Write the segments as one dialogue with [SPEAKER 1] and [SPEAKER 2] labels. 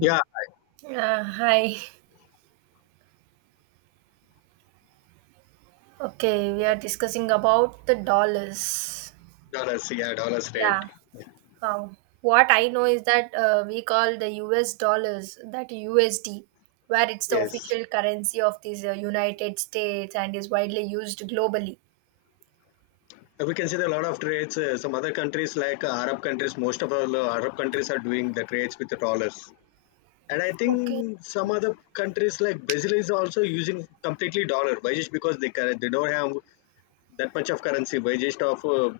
[SPEAKER 1] Yeah,
[SPEAKER 2] Yeah, hi. Okay, we are discussing about the dollars.
[SPEAKER 1] dollars. Yeah, dollars rate.
[SPEAKER 2] Yeah.
[SPEAKER 1] Yeah.
[SPEAKER 2] What I know is that we call the US dollars that USD, where it's the
[SPEAKER 1] Yes.
[SPEAKER 2] official currency of these United States and is widely used globally.
[SPEAKER 1] We can see that a lot of trades. Some other countries like Arab countries, most of all Arab countries are doing the trades with the dollars. And I
[SPEAKER 2] Okay.
[SPEAKER 1] think some other countries like Brazil is also using completely dollar. Why? Just because they don't have that much of currency. Why just of uh,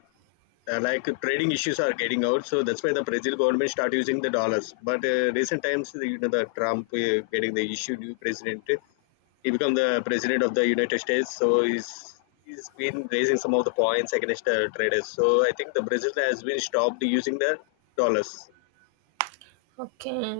[SPEAKER 1] uh, like trading issues are getting out, so that's why the Brazil government start using the dollars. But recent times the, you know the Trump getting the issue, new president, he become the president of the United States. So he's been raising some of the points against the traders, so I think the Brazil has been stopped using the dollars.
[SPEAKER 2] Okay.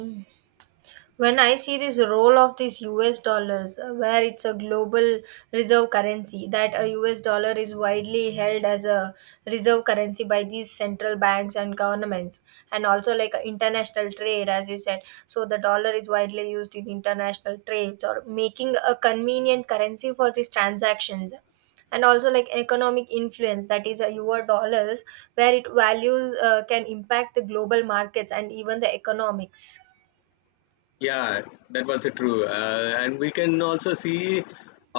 [SPEAKER 2] When I see this role of these US dollars, where it's a global reserve currency, that a US dollar is widely held as a reserve currency by these central banks and governments, and also like international trade, as you said, so the dollar is widely used in international trades, or making a convenient currency for these transactions, and also like economic influence, that is a U S dollars, where it values can impact the global markets and even the economics.
[SPEAKER 1] Yeah, that was true, and we can also see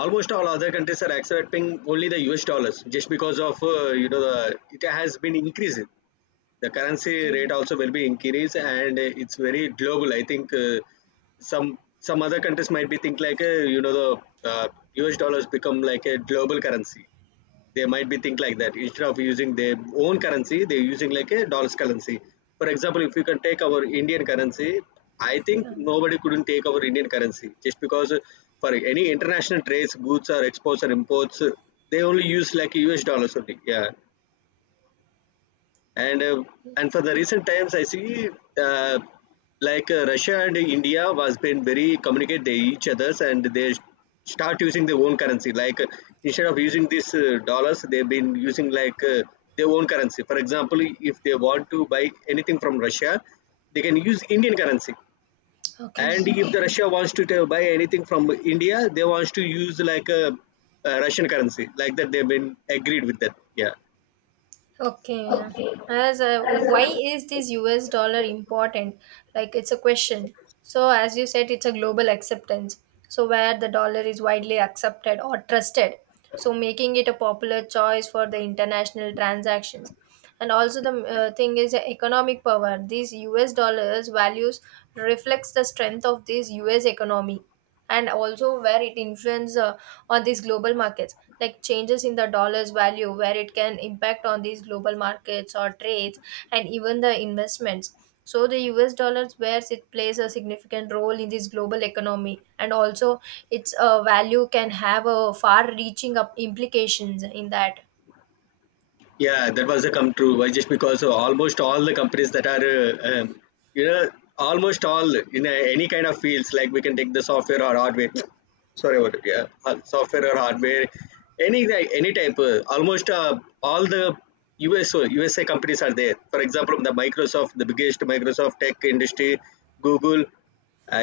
[SPEAKER 1] almost all other countries are accepting only the US dollars just because of you know the it has been increased, the currency
[SPEAKER 2] Okay.
[SPEAKER 1] rate also will be increased. And it's very global. I think some some other countries might be think like you know the uh, US dollars become like a global currency. They might be think like that, instead of using their own currency they're using like a dollars currency. For example, if you can take our Indian currency, I think
[SPEAKER 2] Yeah.
[SPEAKER 1] nobody couldn't take our Indian currency, just because for any international trades, goods or exports or imports, they only use like US dollars only. Yeah. And and for the recent times I see, uh, like Russia and India was been very communicate, they each others, and they start using their own currency. Like instead of using this dollars, they've been using like their own currency. For example, if they want to buy anything from Russia, they can use Indian currency. And
[SPEAKER 2] Okay.
[SPEAKER 1] if the Russia buy anything from India, they wants to use like a Russian currency. Like that they've been agreed with that. Yeah.
[SPEAKER 2] Okay. As a, why is this US dollar important? Like it's a question. So as you said, it's a global acceptance. So where the dollar is widely accepted or trusted. So making it a popular choice for the international transactions. And also the thing is the economic power. These US dollars values reflects the strength of this US economy, and also where it influences on these global markets, like changes in the dollar's value where it can impact on these global markets or trades and even the investments. So the US dollars, where it plays a significant role in this global economy, and also its value can have a far reaching up implications in that.
[SPEAKER 1] Yeah, that was a come true. Why? Just because of almost all the companies that are, you know, almost all in a, any kind of fields, like we can take the software or hardware. Sorry about it. Yeah, software or hardware, any like, any type. Almost all the US USA companies are there. For example, the Microsoft, the biggest Microsoft tech industry, Google.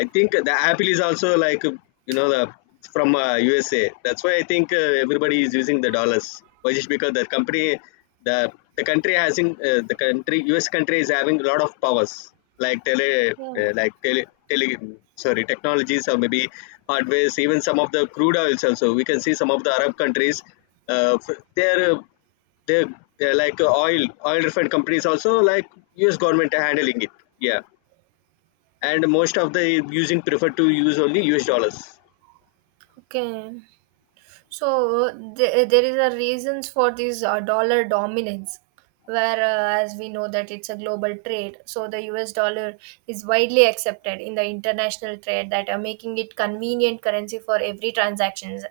[SPEAKER 1] I think the Apple is also, like you know the it's from USA. That's why I think everybody is using the dollars. Why? Just because the country has in, the country US country is having a lot of powers, like tele
[SPEAKER 2] Yeah.
[SPEAKER 1] like tele, tele sorry, technologies or maybe hardwares. Even some of the crude oils also. We can see some of the Arab countries. Uh, f- they're uh, they're, they're like oil refined companies also, like US government handling it. Yeah, and most of the using prefer to use only US dollars.
[SPEAKER 2] Okay. There is a reasons for this dollar dominance, where as we know that it's a global trade, so the U.S. dollar is widely accepted in the international trade, that are making it convenient currency for every transactions.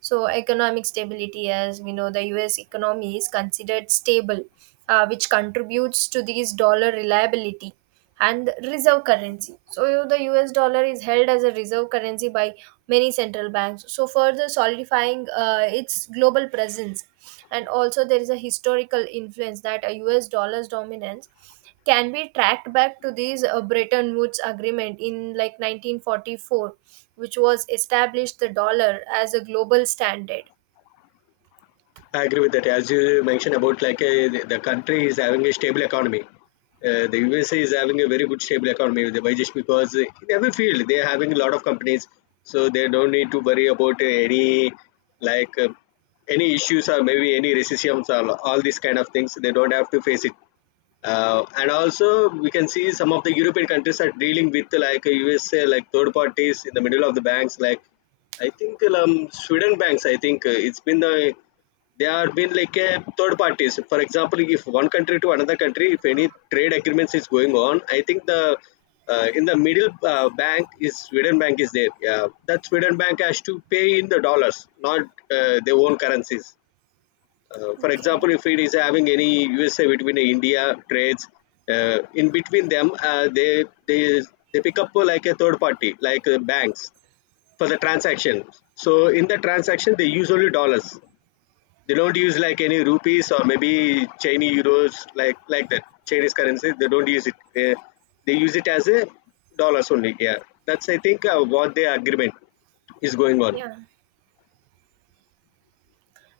[SPEAKER 2] So economic stability, as we know, the U.S. economy is considered stable, which contributes to this dollar reliability, and reserve currency. So the US dollar is held as a reserve currency by many central banks. So further solidifying its global presence, and also there is a historical influence, that a US dollar's dominance can be tracked back to this Bretton Woods agreement in like 1944, which was established the dollar as a global standard.
[SPEAKER 1] I agree with that. As you mentioned about like, the country is having a stable economy. The USA is having a very good stable economy. Why? Just because in every field they are having a lot of companies, so they don't need to worry about any like any issues or maybe any recessions or all these kind of things. They don't have to face it. And also we can see some of the European countries are dealing with like USA like third parties in the middle of the banks. Like I think Sweden banks, I think it's been the, they are been like a third parties. For example, if one country to another country, if any trade agreements is going on, I think the, in the middle bank is Sweden bank is there. Yeah, that Sweden bank has to pay in the dollars, not their own currencies. For
[SPEAKER 2] Okay.
[SPEAKER 1] example, if it is having any USA between India trades, in between them, uh, they pick up like a third party, like banks, for the transaction. So in the transaction, they use only dollars. They don't use like any rupees or maybe Chinese euros, like that Chinese currency. They don't use it. Uh, they use it as a dollars only. Yeah, that's I think what the agreement is going on.
[SPEAKER 2] Yeah.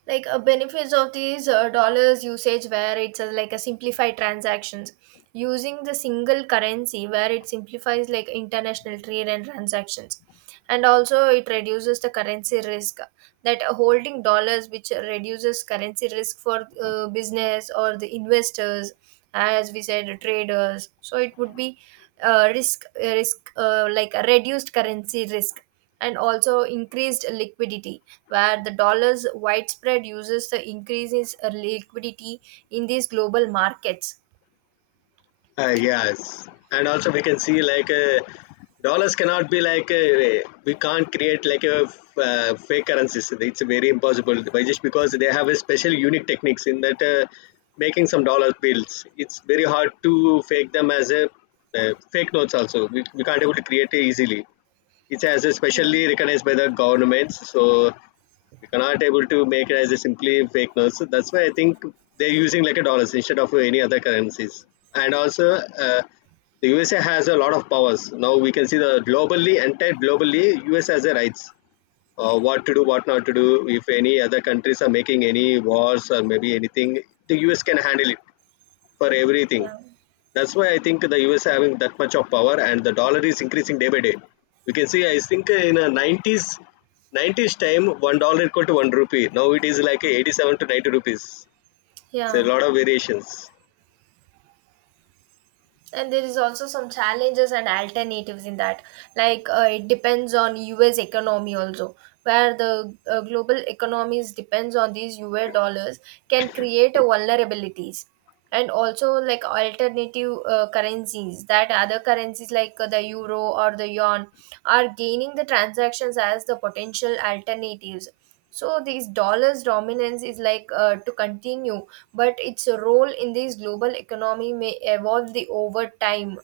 [SPEAKER 2] Like benefits of these dollars usage, where it's like a simplified transactions using the single currency, where it simplifies like international trade and transactions, and also it reduces the currency risk, that holding dollars, which reduces currency risk for business or the investors, as we said traders, so it would be risk risk like a reduced currency risk, and also increased liquidity, where the dollar's widespread uses the increases liquidity in these global markets.
[SPEAKER 1] Yes, and also we can see like dollars cannot be like, we can't create like a fake currencies. It's very impossible, by just because they have a special unique techniques in that. Making some dollar bills, it's very hard to fake them as a fake notes. Also, we can't able to create it easily. It's as a
[SPEAKER 2] Yeah,
[SPEAKER 1] specially recognized by the governments. So you cannot able to make it as a simply fake notes. So that's why I think they're using like a dollars instead of any other currencies. And also, the USA has a lot of powers. Now we can see the globally, entire globally, US has the rights. What to do, what not to do. If any other countries are making any wars or maybe anything, the US can handle it for everything.
[SPEAKER 2] yeah.
[SPEAKER 1] That's why I think the US having that much of power and the dollar is increasing day by day. You can see, I think in a 90s time, $1 equal to 1 rupee. Now it is like 87 to 90 rupees. It's a
[SPEAKER 2] Yeah,
[SPEAKER 1] lot of variations.
[SPEAKER 2] and there is also some challenges and alternatives in that, like it depends on US economy also, where the global economies depends on these US dollars, can create a vulnerabilities, and also like alternative currencies, that other currencies like the euro or the yuan are gaining the transactions as the potential alternatives. So this dollars dominance is like to continue, but its role in this global economy may evolve the over time.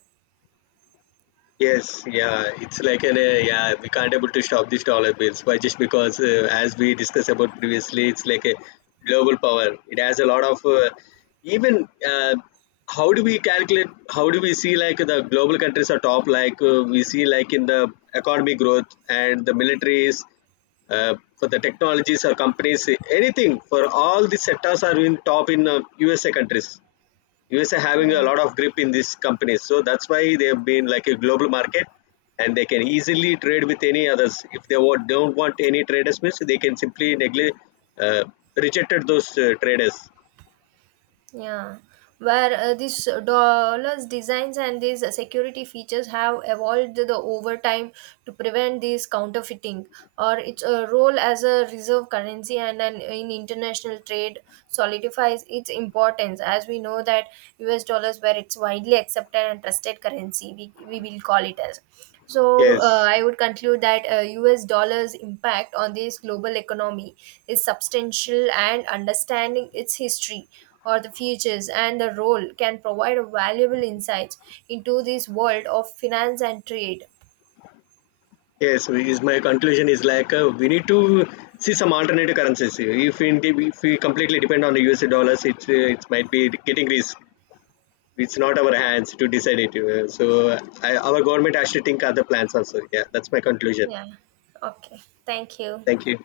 [SPEAKER 1] Yes, yeah, it's like an yeah, we can't able to stop these dollar bills. Why? Just because as we discussed about previously, it's like a global power. It has a lot of even how do we calculate? How do we see like the global countries are top? Like we see like in the economic growth and the militaries, for the technologies or companies, anything, for all the sectors are in top in USA countries. USA having a
[SPEAKER 2] Yeah,
[SPEAKER 1] lot of grip in these companies. So that's why they've been like a global market, and they can easily trade with any others. If they don't want any traders, means they can simply neglect, uh, rejected those traders.
[SPEAKER 2] yeah. Where these dollars designs and these security features have evolved the over time to prevent this counterfeiting, or its role as a reserve currency and an, in international trade solidifies its importance. As we know that U.S. dollars, where it's widely accepted and trusted currency, we will call it as. So
[SPEAKER 1] Yes.
[SPEAKER 2] I would conclude that US dollars impact on this global economy is substantial, and understanding its history or the futures and the role can provide a valuable insights into this world of finance and trade.
[SPEAKER 1] Yes. Is my conclusion is like we need to see some alternative currencies. If if we completely depend on the USA dollars, it might be getting risk. It's not our hands to decide it. So our government has to think other plans also. Yeah, that's my conclusion.
[SPEAKER 2] Yeah. Okay. Thank you.
[SPEAKER 1] Thank you.